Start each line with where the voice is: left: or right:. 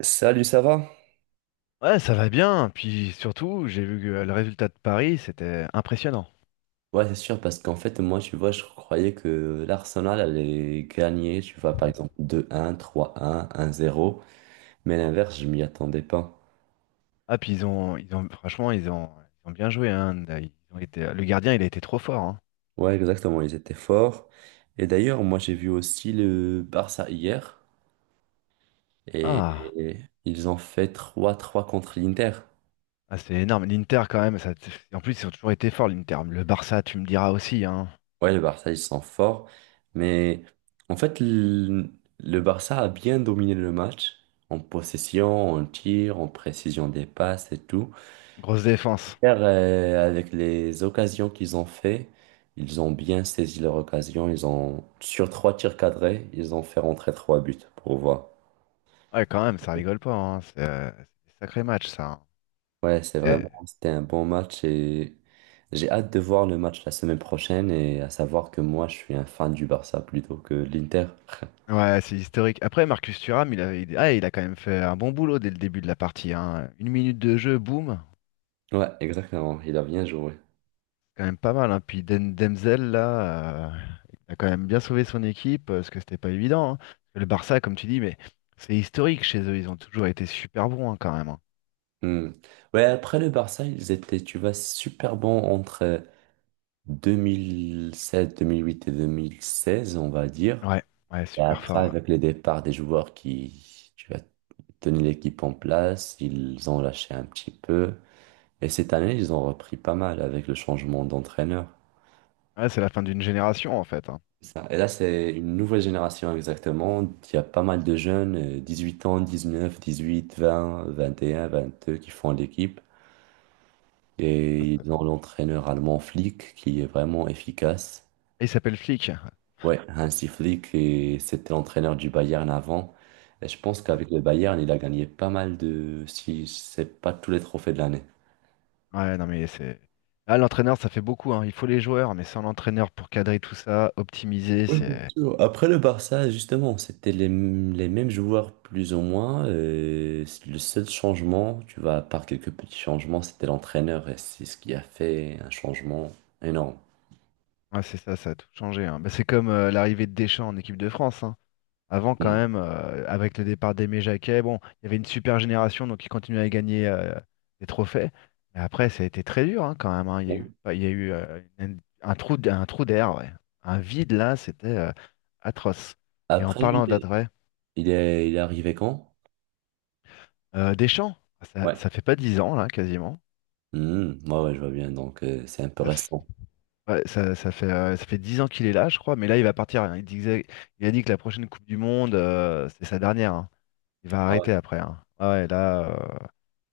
right: Salut, ça va?
left: Ouais, ça va bien. Puis surtout, j'ai vu que le résultat de Paris, c'était impressionnant.
right: Ouais, c'est sûr, parce qu'en fait, moi, tu vois, je croyais que l'Arsenal allait gagner, tu vois, par exemple, deux un, trois un zéro. Mais à l'inverse, je m'y attendais pas.
left: Ah, puis ils ont, franchement, ils ont bien joué. Hein. Ils ont été, le gardien, il a été trop fort. Hein.
right: Ouais, exactement, ils étaient forts. Et d'ailleurs, moi, j'ai vu aussi le Barça hier,
left: Ah,
right: et ils ont fait trois trois contre l'Inter.
left: ah, c'est énorme. L'Inter, quand même, ça, en plus, ils ont toujours été forts, l'Inter. Le Barça, tu me diras aussi. Hein.
right: Ouais, le Barça, ils sont forts, mais en fait, le Barça a bien dominé le match, en possession, en tir, en précision des passes et tout.
left: Grosse défense.
right: Car, avec les occasions qu'ils ont fait, ils ont bien saisi leur occasion. Ils ont, sur trois tirs cadrés, ils ont fait rentrer trois buts pour voir.
left: Ouais, quand même, ça rigole pas. Hein. C'est des sacrés matchs, ça. Hein.
right: Ouais, c'est vraiment,
left: C'est-
right: c'était un bon match et j'ai hâte de voir le match la semaine prochaine et à savoir que moi, je suis un fan du Barça plutôt que de l'Inter.
left: Ouais, c'est historique. Après, Marcus Thuram, il a quand même fait un bon boulot dès le début de la partie. Hein. Une minute de jeu, boum.
right: Ouais, exactement. Il a bien joué.
left: Quand même pas mal. Hein. Puis Demzel, là, il a quand même bien sauvé son équipe, parce que c'était pas évident. Hein. Le Barça, comme tu dis, mais c'est historique chez eux, ils ont toujours été super bons, hein, quand même. Hein.
right: Hmm. Ouais, après le Barça, ils étaient, tu vois, super bons entre 2007, 2008 et 2016, on va dire.
left: Ouais, ouais,
right: Et
left: super
right: après,
left: fort. Ouais.
right: avec le départ des joueurs qui, tu as tenu l'équipe en place, ils ont lâché un petit peu. Et cette année, ils ont repris pas mal avec le changement d'entraîneur.
left: Ouais, c'est la fin d'une génération en fait. Hein.
right: C'est ça. Et là, c'est une nouvelle génération exactement. Il y a pas mal de jeunes, 18 ans, 19, 18, 20, 21, 22, qui font l'équipe.
left: Ça,
right: Et
left: c'est-
right: ils ont l'entraîneur allemand Flick qui est vraiment efficace.
left: Il s'appelle Flick.
right: Ouais, Hansi Flick, et c'était l'entraîneur du Bayern avant. Et je pense
left: Ouais.
right: qu'avec le Bayern, il a gagné pas mal de, si c'est pas tous les trophées de l'année.
left: Ouais, non mais c'est. Là, l'entraîneur, ça fait beaucoup, hein. Il faut les joueurs, mais sans l'entraîneur pour cadrer tout ça, optimiser,
right: Ouais, bien
left: c'est.
right: sûr. Après le Barça, justement, c'était les, les mêmes joueurs plus ou moins. C'est le seul changement, tu vois, à part quelques petits changements, c'était l'entraîneur. Et c'est ce qui a fait un changement énorme.
left: Ouais, c'est ça, ça a tout changé. Hein. Bah, c'est comme l'arrivée de Deschamps en équipe de France. Hein. Avant, quand
right: Mm.
left: même, avec le départ d'Aimé Jacquet, bon, il y avait une super génération, donc ils continuaient à gagner, des trophées. Mais après, ça a été très dur, hein, quand même. Hein. Il y a eu,
right: Ouais.
left: il y a eu un trou, un trou d'air, ouais. Un vide là, c'était atroce. Et en
right: Après, lui,
left: parlant
right: il est,
left: d'après,
right: il est, il est arrivé quand?
left: Deschamps, ça,
right: Ouais.
left: ça fait pas 10 ans là, quasiment.
right: Mm, ouais, ouais, je vois bien. Donc, c'est un peu
left: Ça, f-
right: récent.
left: ouais, ça, ça fait 10 ans qu'il est là, je crois. Mais là, il va partir. Hein. Il disait, il a dit que la prochaine Coupe du Monde, c'est sa dernière. Hein. Il va
right: Ah ouais.
left: arrêter après. Hein. Ah ouais, là.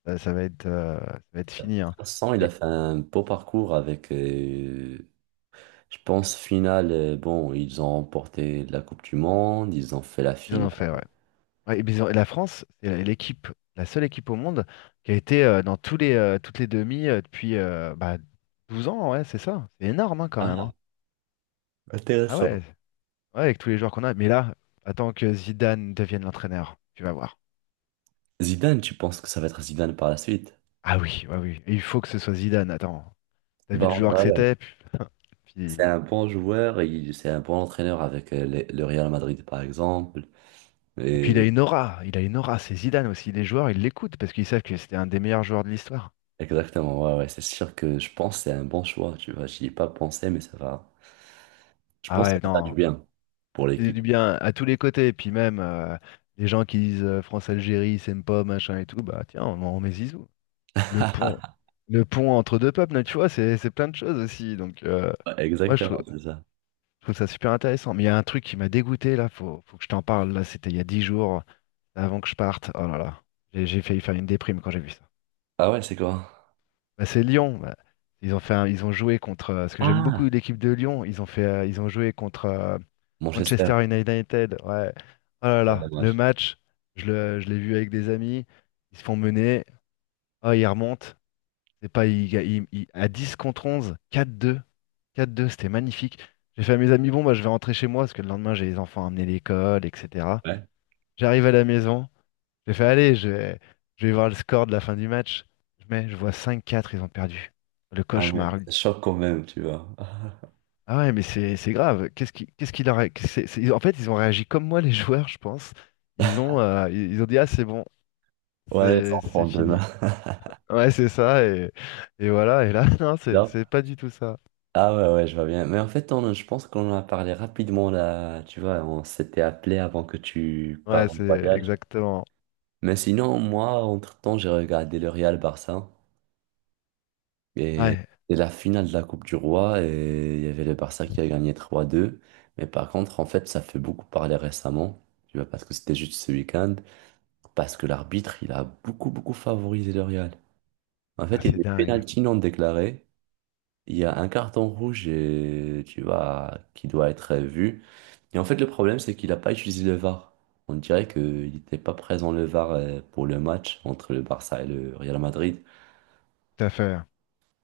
left: Ça, ça va être fini, hein.
right: Vincent, il a
left: Oui,
right: fait un beau parcours avec, je pense, finale. Bon, ils ont remporté la Coupe du Monde, ils ont fait la
left: ils en
right: finale.
left: ont fait, ouais. Ouais, et puis et la France, c'est l'équipe, la seule équipe au monde qui a été, dans toutes les demi, depuis, bah, 12 ans, ouais, c'est ça. C'est énorme, hein, quand même.
right: Ah,
left: Hein. Ah ouais, ouais, avec tous les joueurs qu'on a. Mais là, attends que Zidane devienne l'entraîneur, tu vas voir.
right: Zidane, tu penses que ça va être Zidane par la suite?
left: Ah oui, ouais, oui. Et il faut que ce soit Zidane, attends. T'as vu
right: Bah,
left: le
right: en
left: joueur que
right: vrai, ouais.
left: c'était?
right: C'est
left: Puis-
right: un bon joueur, c'est un bon entraîneur avec le Real Madrid, par exemple.
left: Et puis il
right: Et
left: a une aura, il a une aura, c'est Zidane aussi. Les joueurs, ils l'écoutent parce qu'ils savent que c'était un des meilleurs joueurs de l'histoire.
right: exactement, ouais, ouais, c'est sûr que je pense que c'est un bon choix, tu vois. J'y ai pas pensé, mais ça va. Je
left: Ah
right: pense que ça
left: ouais,
right: va faire du
left: non.
right: bien pour
left: C'est
right: l'équipe.
left: du bien à tous les côtés. Et puis même, les gens qui disent, France-Algérie, c'est pas machin et tout, bah tiens, en met Zizou. Le pont, le pont entre deux peuples, là, tu vois, c'est plein de choses aussi. Donc,
right: Ouais,
left: moi, je
right: exactement,
left: trouve,
right: c'est ça.
left: je trouve ça super intéressant. Mais il y a un truc qui m'a dégoûté, là, faut que je t'en parle. Là, c'était il y a 10 jours, avant que je parte. Oh là là, j'ai failli faire une déprime quand j'ai vu ça.
right: Ah ouais, c'est quoi?
left: Bah, c'est Lyon. Bah. Ils ont joué contre. Parce que j'aime beaucoup
right: Ah,
left: l'équipe de Lyon. Ils ont joué contre, Manchester
right: Manchester.
left: United. Ouais. Oh là
right: Ah,
left: là, le
right: dommage.
left: match, je l'ai vu avec des amis. Ils se font mener. Ah, ils remontent. C'est pas ils ga- ils- ils- à 10 contre 11. 4-2, 4-2. C'était magnifique. J'ai fait à mes amis, bon, bah, je vais rentrer chez moi parce que le lendemain, j'ai les enfants à amener à l'école, etc.
right: Ouais.
left: J'arrive à la maison. J'ai fait, allez, je vais voir le score de la fin du match. Je mets, je vois 5-4. Ils ont perdu. Le
right: Ah ouais,
left: cauchemar.
right: ça choque quand même, tu vois.
left: Ah ouais, mais c'est grave. Qu'est-ce qui, qu'est-ce qu'il a ré- qu'est-ce que c'est- En fait, ils ont réagi comme moi, les joueurs, je pense. Ils ont dit, ah, c'est bon,
right: Ouais, les
left: c'est
right: enfants
left: c'est
right: demain.
left: fini. Ouais, c'est ça, et voilà. Et là, non, c'est
right: Non?
left: c'est pas du tout ça.
right: Ah ouais, ouais, je vois bien. Mais en fait, on, je pense qu'on en a parlé rapidement là, tu vois, on s'était appelé avant que tu pars
left: Ouais,
right: en
left: c'est
right: voyage.
left: exactement.
right: Mais sinon, moi, entre-temps, j'ai regardé le Real Barça et
left: Ouais,
right: c'est la finale de la Coupe du Roi et il y avait le Barça qui a gagné 3-2. Mais par contre, en fait, ça fait beaucoup parler récemment, tu vois, parce que c'était juste ce week-end, parce que l'arbitre, il a beaucoup, beaucoup favorisé le Real. En
left: ah,
right: fait, il y a
left: c'est
right: des
left: dingue.
right: pénaltys non déclarés. Il y a un carton rouge et tu vois, qui doit être vu. Et en fait, le problème, c'est qu'il n'a pas utilisé le VAR. On dirait qu'il n'était pas présent le VAR pour le match entre le Barça et le Real Madrid.
left: Tout à fait.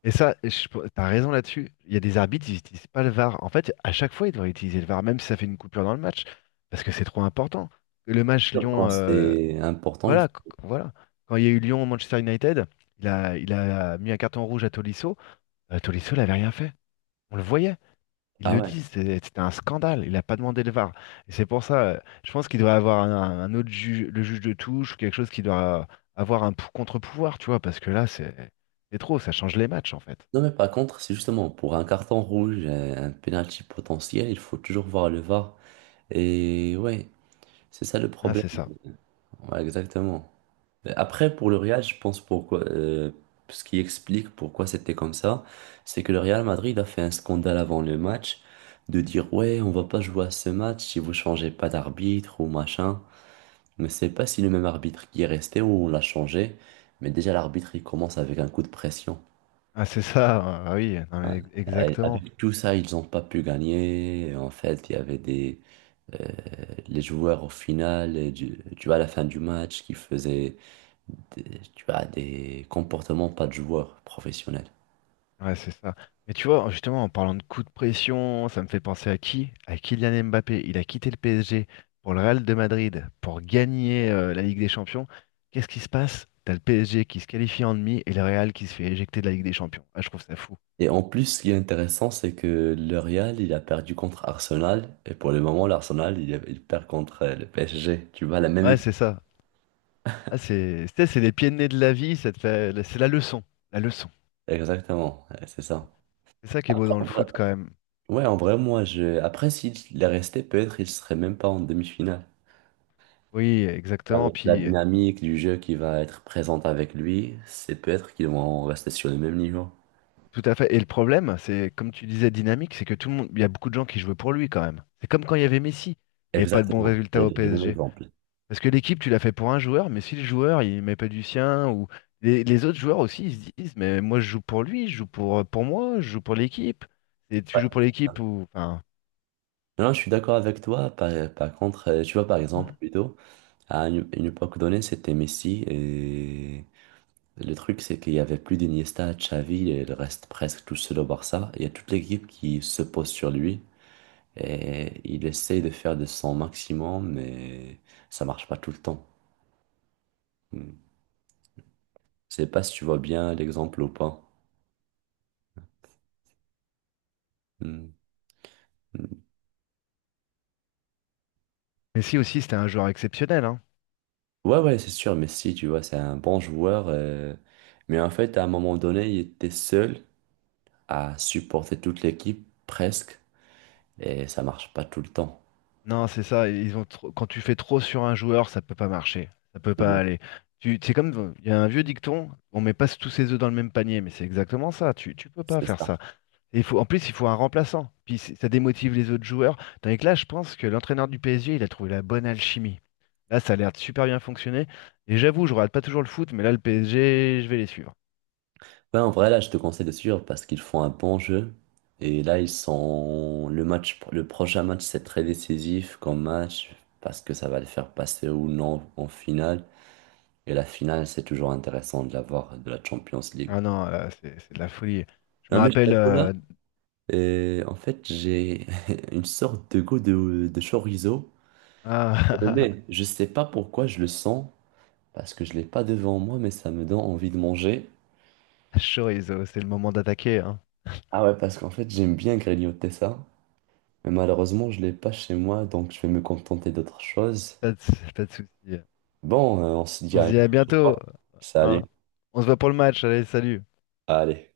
left: Et ça, t'as raison là-dessus. Il y a des arbitres, ils utilisent pas le VAR. En fait, à chaque fois, ils devraient utiliser le VAR, même si ça fait une coupure dans le match, parce que c'est trop important. Le match
right: Sûr,
left: lyon
right: quand
left: lyon
right: c'est important, il faut...
left: Voilà, voilà. Quand il y a eu Lyon-Manchester United, il a mis un carton rouge à Tolisso. Tolisso n'avait rien fait. On le voyait. Ils
right: Ah
left: le
right: ouais.
left: disent. C'était un scandale. Il n'a pas demandé le VAR. Et c'est pour ça, je pense qu'il doit avoir un autre juge, le juge de touche, ou quelque chose qui doit avoir un contre-pouvoir, tu vois, parce que là, c'est trop. Ça change les matchs, en fait.
right: Non, mais par contre, c'est justement pour un carton rouge, un penalty potentiel, il faut toujours voir le VAR. Et ouais, c'est ça le
left: Ah,
right: problème.
left: c'est ça.
right: Ouais, exactement. Mais après, pour le Real, je pense pourquoi, ce qui explique pourquoi c'était comme ça, c'est que le Real Madrid a fait un scandale avant le match de dire ouais, on va pas jouer à ce match si vous changez pas d'arbitre ou machin. Mais c'est pas si le même arbitre qui est resté ou on l'a changé, mais déjà l'arbitre il commence avec un coup de pression.
left: Ah, c'est ça. Ah, oui, non,
right: Ouais.
left: mais exactement.
right: Avec tout ça, ils n'ont pas pu gagner. En fait, il y avait des euh, les joueurs au final, tu vois, à la fin du match, qui faisaient tu as des comportements pas de joueurs professionnels.
left: Ouais, c'est ça. Mais tu vois, justement, en parlant de coup de pression, ça me fait penser à qui? À Kylian Mbappé. Il a quitté le PSG pour le Real de Madrid, pour gagner, la Ligue des Champions. Qu'est-ce qui se passe? T'as le PSG qui se qualifie en demi et le Real qui se fait éjecter de la Ligue des Champions. Ah, je trouve ça fou.
right: Et en plus, ce qui est intéressant, c'est que le Real, il a perdu contre Arsenal. Et pour le moment, l'Arsenal, il perd contre le PSG. Tu vois, la même
left: Ouais,
right: équipe.
left: c'est ça. Ah, c'est, tu sais, c'est les pieds de nez de la vie, c'est la leçon. La leçon.
right: Exactement, ouais, c'est ça.
left: C'est ça qui est beau
right: Après,
left: dans le foot quand même.
right: ouais, en vrai, moi, je... Après, s'il est resté, peut-être il serait même pas en demi-finale.
left: Oui, exactement.
right: Avec la
left: Puis
right: dynamique du jeu qui va être présente avec lui, c'est peut-être qu'ils vont rester sur le même niveau.
left: Tout à fait. Et le problème, c'est, comme tu disais, dynamique, c'est que tout le monde, il y a beaucoup de gens qui jouaient pour lui quand même. C'est comme quand il y avait Messi. Il n'y avait pas de bons
right: Exactement,
left: résultats
right: j'allais
left: au
right: dire le même
left: PSG.
right: exemple.
left: Parce que l'équipe, tu l'as fait pour un joueur, mais si le joueur, il met pas du sien, ou les autres joueurs aussi, ils se disent, mais moi, je joue pour lui, je joue pour moi, je joue pour l'équipe. Et tu
right: Ouais.
left: joues pour l'équipe ou, enfin,
right: Non, je suis d'accord avec toi. Par contre, tu vois, par exemple, plutôt, à une époque donnée, c'était Messi. Et le truc, c'est qu'il y avait plus d'Iniesta, Xavi, et il reste presque tout seul au Barça. Il y a toute l'équipe qui se pose sur lui. Et il essaye de faire de son maximum, mais ça marche pas tout le temps. Hmm. Je sais pas si tu vois bien l'exemple ou pas. Hmm. Hmm.
left: Messi aussi, c'était un joueur exceptionnel, hein.
right: Ouais, ouais, c'est sûr, Messi, tu vois, c'est un bon joueur. Mais en fait, à un moment donné, il était seul. À supporter toute l'équipe presque et ça marche pas tout le temps.
left: Non, c'est ça. Quand tu fais trop sur un joueur, ça peut pas marcher. Ça peut pas
right: Mhm.
left: aller. C'est comme il y a un vieux dicton, on met pas tous ses œufs dans le même panier, mais c'est exactement ça. Tu peux pas
right: C'est
left: faire
right: ça.
left: ça. En plus, il faut un remplaçant. Puis ça démotive les autres joueurs. Tandis que là, je pense que l'entraîneur du PSG, il a trouvé la bonne alchimie. Là, ça a l'air de super bien fonctionner. Et j'avoue, je regarde pas toujours le foot, mais là, le PSG, je vais les suivre.
right: Ouais, en vrai, là, je te conseille de suivre parce qu'ils font un bon jeu. Et là, ils sont. Le match, le prochain match, c'est très décisif comme match parce que ça va les faire passer ou non en finale. Et la finale, c'est toujours intéressant de la voir de la Champions League.
left: Ah non, là, c'est de la folie. Je me
right: Non, mais je
left: rappelle.
right: t'avoue là, en fait, j'ai une sorte de goût de chorizo.
left: Ah,
right: Mais je sais pas pourquoi je le sens. Parce que je l'ai pas devant moi, mais ça me donne envie de manger.
left: Chorizo, c'est le moment d'attaquer, hein.
right: Ah ouais, parce qu'en fait, j'aime bien grignoter ça, mais malheureusement, je l'ai pas chez moi, donc je vais me contenter d'autre chose.
left: Pas de, pas de souci.
right: Bon, on se dit
left: On
right: à
left: se
right: une
left: dit à
right: prochaine
left: bientôt,
right: fois. Salut.
left: hein. On se voit pour le match. Allez, salut.
right: Allez.